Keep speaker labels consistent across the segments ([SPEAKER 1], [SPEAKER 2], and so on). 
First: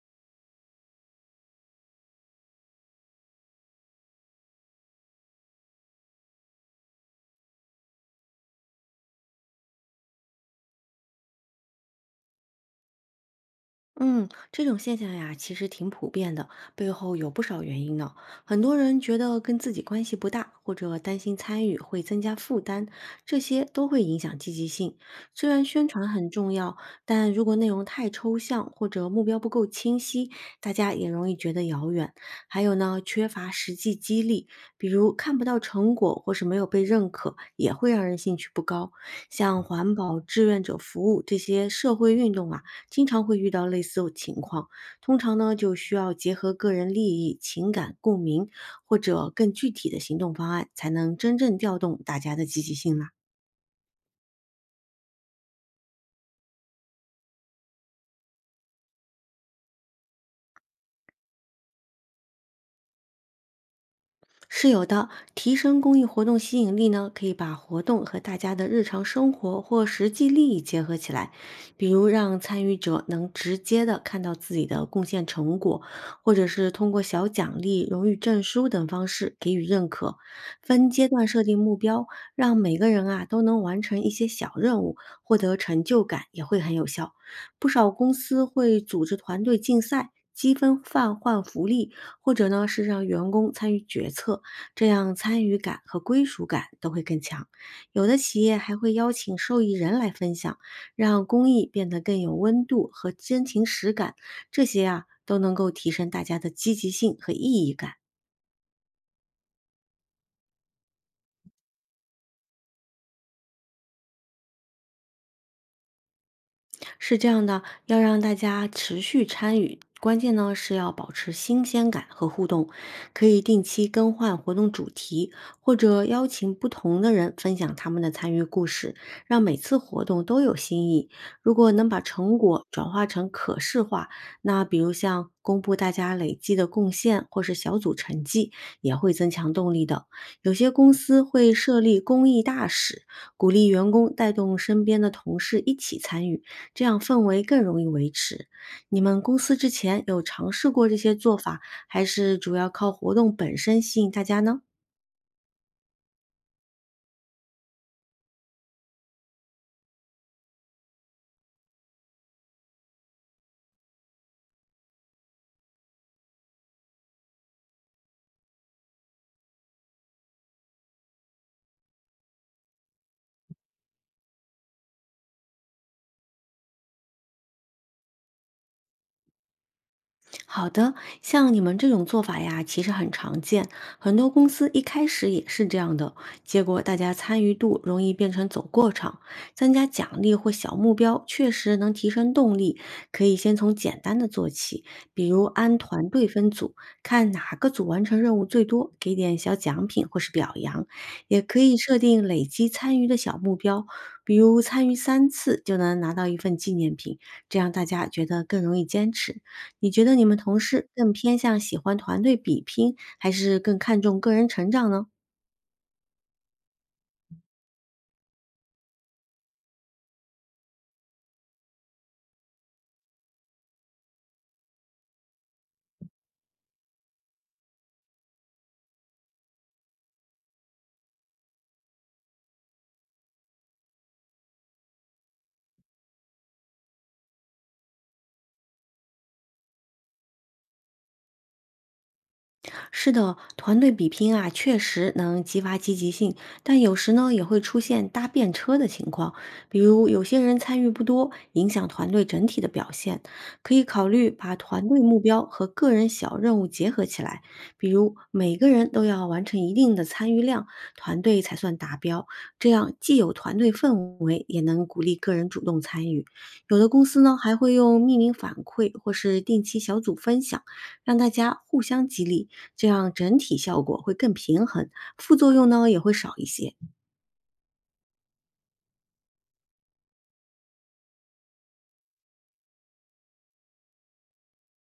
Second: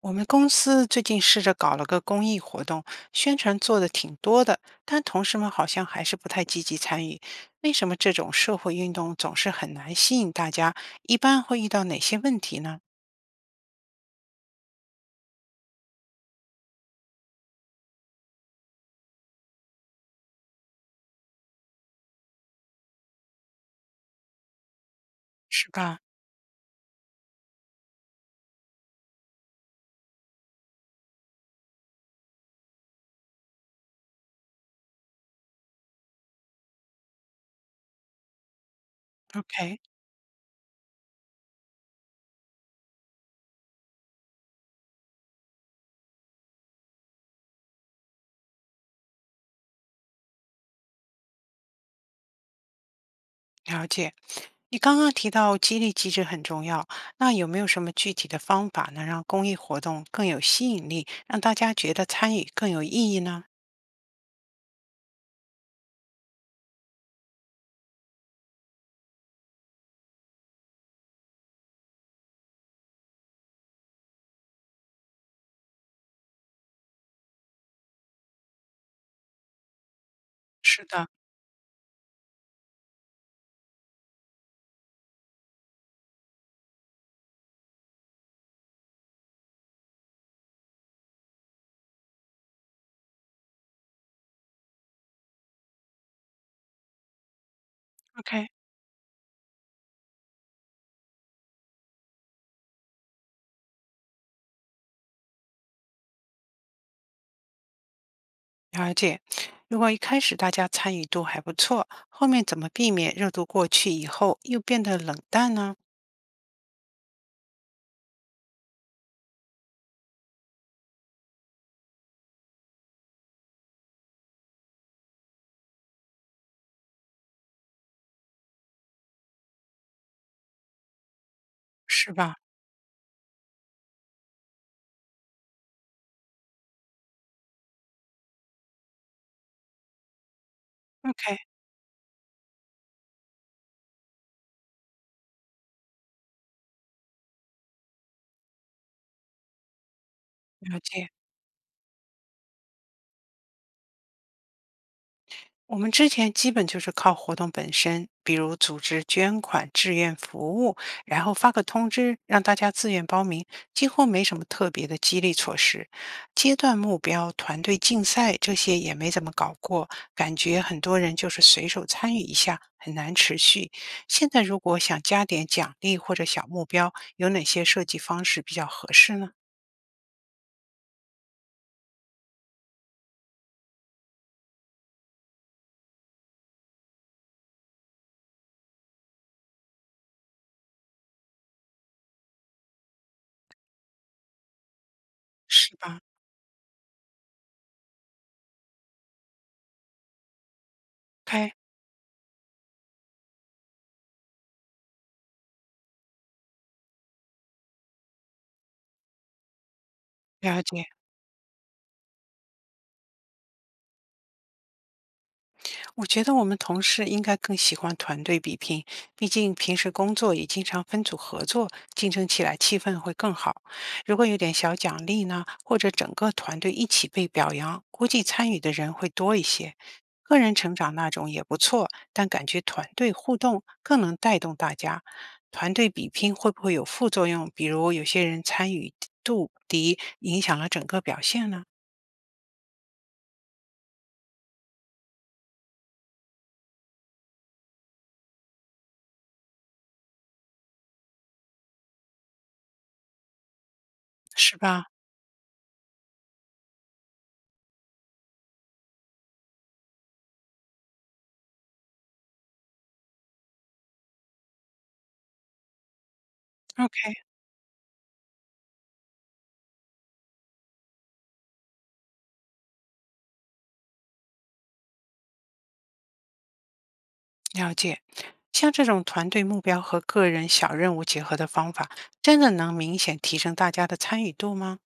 [SPEAKER 1] 我们公司最近试着搞了个公益活动，宣传做的挺多的，但同事们好像还是不太积极参与。为什么这种社会运动总是很难吸引大家？一般会遇到哪些问题呢？
[SPEAKER 2] 嗯，这种现象呀，其实挺普遍的，背后有不少原因呢。很多人觉得跟自己关系不大，或者担心参与会增加负担，这些都会影响积极性。虽然
[SPEAKER 1] 是
[SPEAKER 2] 宣
[SPEAKER 1] 吧？
[SPEAKER 2] 传很重要，但如果内容太抽象或者目标不够清晰，大家也容易觉得遥远。还有呢，缺乏实际激励，比如看不到成果或是没有被认可，也会让人兴趣不高。像
[SPEAKER 1] OK，
[SPEAKER 2] 环保、志愿者服务这些社会运动啊。经常会遇到类似情况。通常呢，就需要结合个人利益、情感共鸣，或者更具体的行动方案，才能真正调动大家的积极性啦。
[SPEAKER 1] 了解。你刚刚提到激励机制很重要，那有没有什么具体的方法能让公益活动更有吸引力，让大家觉得参与更有意义呢？
[SPEAKER 2] 是有的，提升公益活动吸引力呢，可以把活动和大家的日常生活或实际利益结合起来，比如让参与者能直接的看到自己的贡献成果，或者是通过小奖励、荣誉证书等方式给予认可。
[SPEAKER 1] 是
[SPEAKER 2] 分阶
[SPEAKER 1] 的
[SPEAKER 2] 段设定目标，让每个人啊都能完成一些小任务，获得成就感也会很有效。不少公司会组织团队竞赛。积分换福利，或者呢是让员工参与决策，这样参与感和归属感都会更强。有的企
[SPEAKER 1] ，OK。
[SPEAKER 2] 业还会邀请受益人来分享，让公益变得更有温度和真情实感，这些啊都能够提升大家的积极性和意义感。
[SPEAKER 1] 了解，如果一开始大家参与度还不错，后面怎么避免热度过去以后又变得冷淡呢？
[SPEAKER 2] 是这样的，要让大家持续参与，关键呢是要保持新鲜感和互动，可以定期更换活动主题，或者邀请不同的人分享他们的参与故事，让每次活动都有新意。如果能把
[SPEAKER 1] 是吧
[SPEAKER 2] 成果转化成可视化，那比如像公布大家累计的贡献或是小组成绩，也会增强动力的。有些公司
[SPEAKER 1] ？OK，
[SPEAKER 2] 会设立公益大使，鼓励员工带动身边的同事一起参与。这样氛围更容易维持。你们公司之前有尝试
[SPEAKER 1] 了
[SPEAKER 2] 过这
[SPEAKER 1] 解。
[SPEAKER 2] 些做法，还是主要靠活动本身吸引大家呢？
[SPEAKER 1] 我们之前基本就是靠活动本身，比如组织捐款、志愿服务，然后发个通知让大家自愿报名，几乎没什么特别的激励措施。阶段目标、团队竞赛这些也没怎么搞过，感觉很多人就是随手参与一下，很难持续。现在如果想加点奖励或者小目标，有哪些设计方式比较合适呢？
[SPEAKER 2] 好的，像你们这种做法呀，其实很常见，很多公司一开始也是这样的，结果大家参与度容易变成走过场。增加奖励或小目标确实能提升动力，可以先从简单的做起，比如
[SPEAKER 1] 是
[SPEAKER 2] 按
[SPEAKER 1] 吧，
[SPEAKER 2] 团队分组，看哪个组完成任务最多，给点小奖品或是表扬。也
[SPEAKER 1] o，
[SPEAKER 2] 可以设定累积参与的小目标，比如参与三次就能拿到一份纪念品，这样大家觉得更容易坚持。你觉得你们同
[SPEAKER 1] 了解。
[SPEAKER 2] 事更偏向喜欢团队比拼，还是更看重个人成长呢？
[SPEAKER 1] 我觉得我们同事应该更喜欢团队比拼，毕竟平时工作也经常分组合作，竞争起来气氛会更好。如果有点小奖励呢，或者整个团队一起被表扬，估计参与的人会多一些。个人成长那种也不错，但感觉团队互动更能带动大家。团队比拼会不会有副作用？比如有些人参与度低，影响了整个表现呢？
[SPEAKER 2] 是的，团队比拼啊，确实能激发积极性，但有时呢也会出现搭便车的情况，比如有些人参与不多，影响团队整体的表现。可以考虑把
[SPEAKER 1] 是吧
[SPEAKER 2] 团队目标和个人小任务结合起来，比如每个人都要完成一定的参与量，团队才算达标。这样既有团队氛围，也能鼓励个人主动参与。有的公
[SPEAKER 1] ？OK，
[SPEAKER 2] 司呢还会用匿名反馈或是定期小组分享。让大家互相激励，这样整体效果会更平衡，副作用呢也会少一些。
[SPEAKER 1] 了解，像这种团队目标和个人小任务结合的方法，真的能明显提升大家的参与度吗？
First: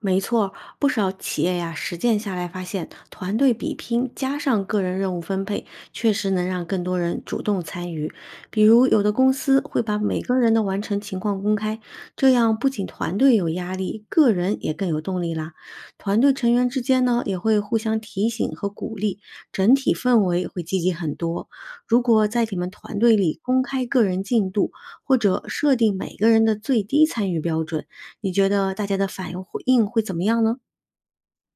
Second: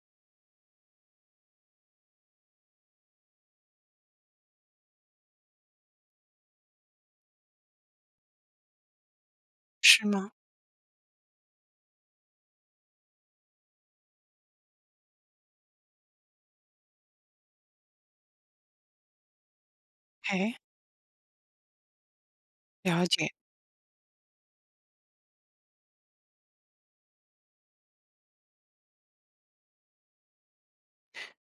[SPEAKER 2] 没错，不少企业呀，实践下来发现，团队比拼加上个人任务分配，确实能让更多人主动参与。比如，有的公司会把
[SPEAKER 1] 是
[SPEAKER 2] 每
[SPEAKER 1] 吗？
[SPEAKER 2] 个人的完成情况公开，这样不仅团队有压力，个人也更有动力啦。团队成员之间呢，也会互相提醒和鼓励，整体氛围
[SPEAKER 1] 哎，
[SPEAKER 2] 会积极很多。如果在你们团
[SPEAKER 1] 了
[SPEAKER 2] 队
[SPEAKER 1] 解。
[SPEAKER 2] 里公开个人进度，或者设定每个人的最低参与标准，你觉得大家的反应会怎么样呢？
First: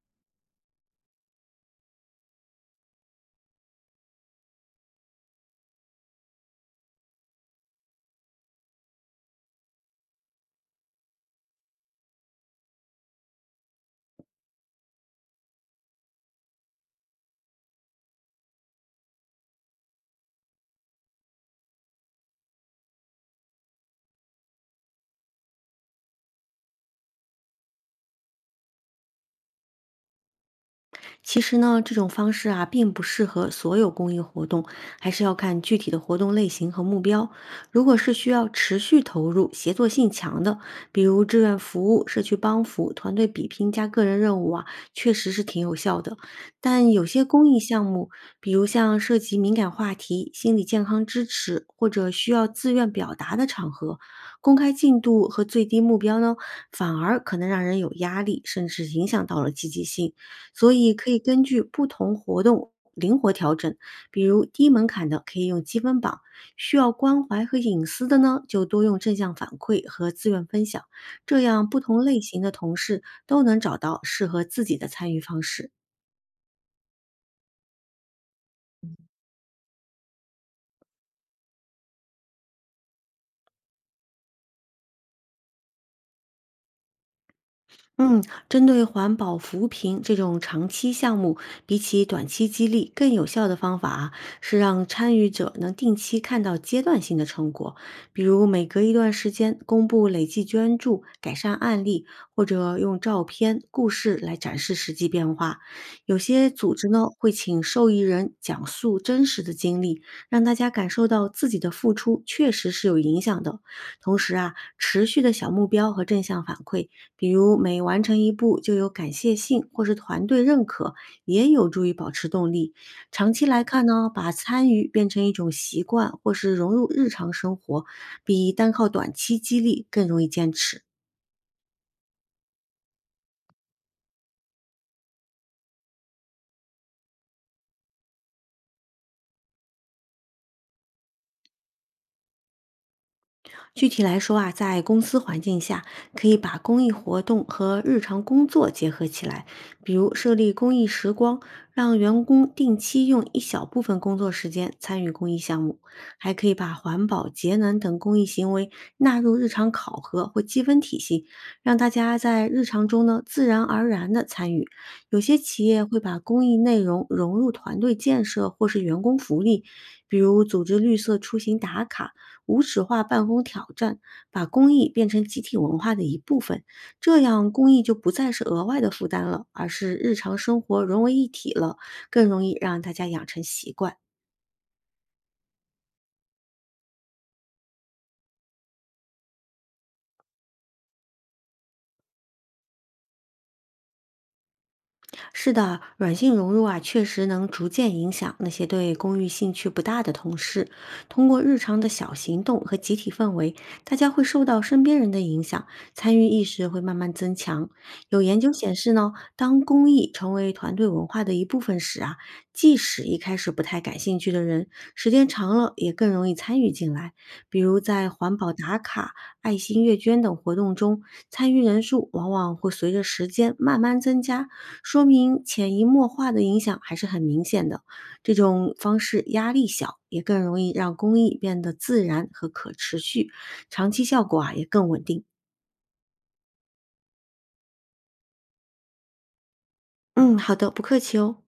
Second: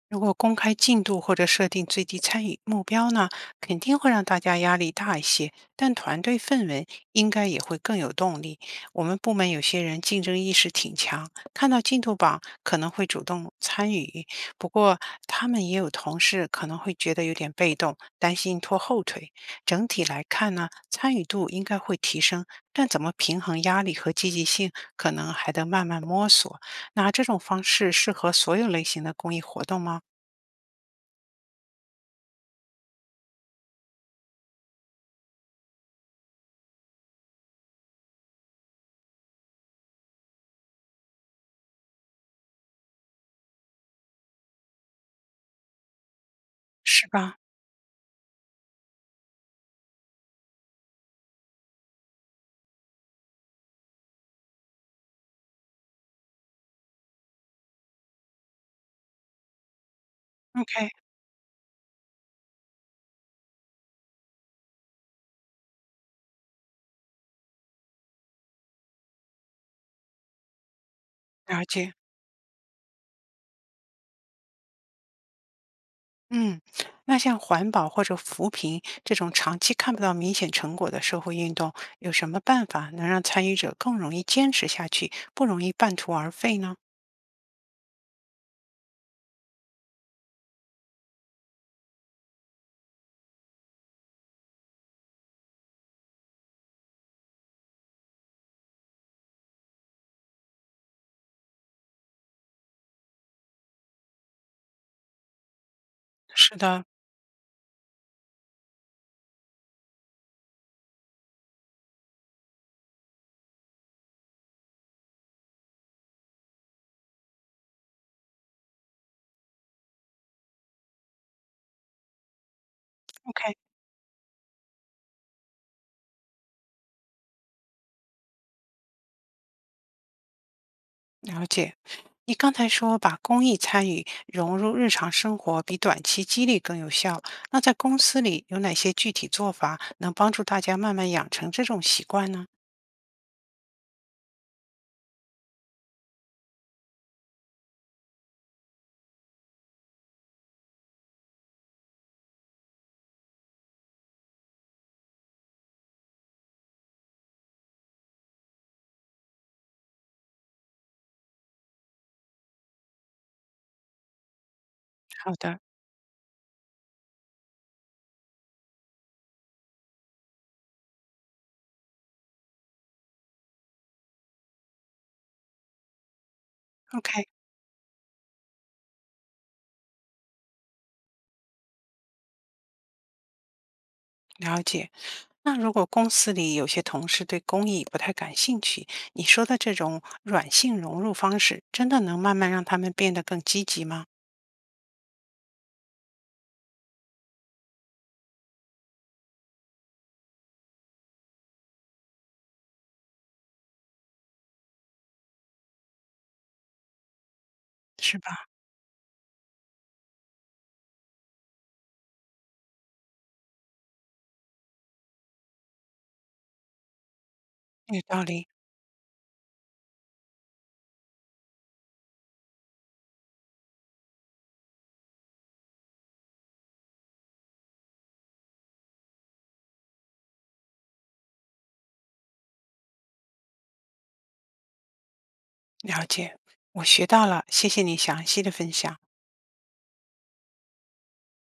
[SPEAKER 1] 如果公开进度或者设定最低参与目标呢，肯定会让大家压力大一些，但团队氛围应该也会更有动力。我们部门有些人竞争意识挺强，看到进度榜可能会主动参与，不过他们也有同事可能会觉得有点被动，担心拖后腿。整体来看呢，参与度应该会提升，但怎么平衡压力和积极性，可能还得慢慢摸索。那这种方式适合所有类型的公益活动吗？
[SPEAKER 2] 其实呢，这种方式啊，并不适合所有公益活动，还是要看具体的活动类型和目标。如果是需要持续投入、协作性强的，比如志愿服务、社区帮扶、团队比拼加个人任务啊，确实是挺有效的。但有
[SPEAKER 1] 是
[SPEAKER 2] 些
[SPEAKER 1] 吧
[SPEAKER 2] 公益项目，比如像涉及敏感话题、心理健康支持或者需要自愿表达的场合，公开进度和最低目标呢，反而可能让人有压力，甚至影响到了积极性。所
[SPEAKER 1] ？OK，
[SPEAKER 2] 以可以根据不同活动灵活调整。比如低门槛的可以用积分榜，需要关怀和隐私的呢，就多用正向反馈和自愿分享，这
[SPEAKER 1] 了
[SPEAKER 2] 样不
[SPEAKER 1] 解。
[SPEAKER 2] 同类型的同事都能找到适合自己的参与方式。
[SPEAKER 1] 嗯，那像环保或者扶贫这种长期看不到明显成果的社会运动，有什么办法能让参与者更容易坚持下去，不容易半途而废呢？
[SPEAKER 2] 嗯，针对环保扶贫这种长期项目，比起短期激励，更有效的方法啊，是让参与者能定期看到阶段性的成果，比如每隔一段时间公布累计捐助、改善案例，或者用照片、故事来展示实际变化。有些
[SPEAKER 1] 是
[SPEAKER 2] 组
[SPEAKER 1] 的
[SPEAKER 2] 织呢，会请受益人讲述真实的经历，让大家感受到自己的付出确实是有影响的。同时啊，持续的小目标和正向反馈。比如每完成一步就有感谢信或是团队认可，也有助于保持动力。长期
[SPEAKER 1] ，OK，
[SPEAKER 2] 来看呢，把参与变成一种习惯或是融入日常生活，比单靠短期激励更容易坚持。
[SPEAKER 1] 了解。你刚才说把公益参与融入日常生活比短期激励更有效，那在公司里有哪些具体做法能帮助大家慢慢养成这种习惯呢？
[SPEAKER 2] 具体来说啊，在公司环境下，可以把公益活动和日常工作结合起来，比如设立公益时光，让员工定期用一小部分工作时间参与公益项目；还可以把环保、节能等公益行为纳入日常考核或积分体系，让大家在日常中呢自然而然的参与。有
[SPEAKER 1] 好
[SPEAKER 2] 些
[SPEAKER 1] 的
[SPEAKER 2] 企业会把公益内容融入团队建设或是员工福利，比如组织绿色出行打卡。无纸化办公挑战，把公益变成集体文化的一部分。这
[SPEAKER 1] ，OK。
[SPEAKER 2] 样，公益就不再是额外的负担了，而是日常生活融为一体了，更容易让大家养成习惯。
[SPEAKER 1] 了解。那如果公司里有些同事对公益不太感兴趣，你说的这种软性融入方式，真的能慢慢让他们变得更积极吗？
[SPEAKER 2] 是的，软性融入啊，确实能逐渐影响那些对公寓兴趣不大的同事。通过日常的小行动和集体氛围，大家会受到身边人的影响，参与意识会慢慢增强。
[SPEAKER 1] 是
[SPEAKER 2] 有研
[SPEAKER 1] 吧？
[SPEAKER 2] 究显示呢，当公益成为团队文化的一部分时啊，即使一开始不太感兴趣的人，时间长了也更容易参与进来。比如
[SPEAKER 1] 有
[SPEAKER 2] 在
[SPEAKER 1] 道
[SPEAKER 2] 环
[SPEAKER 1] 理，
[SPEAKER 2] 保打卡、爱心阅捐等活动中，参与人数往往会随着时间慢慢增加，说明潜移默化的影响还是很明显的。这种方式压力小，也更容易让公益变得自然和可持续，长期效果啊也更稳定。
[SPEAKER 1] 了解，我学到了，谢谢你详细的分享。
[SPEAKER 2] 嗯，好的，不客气哦。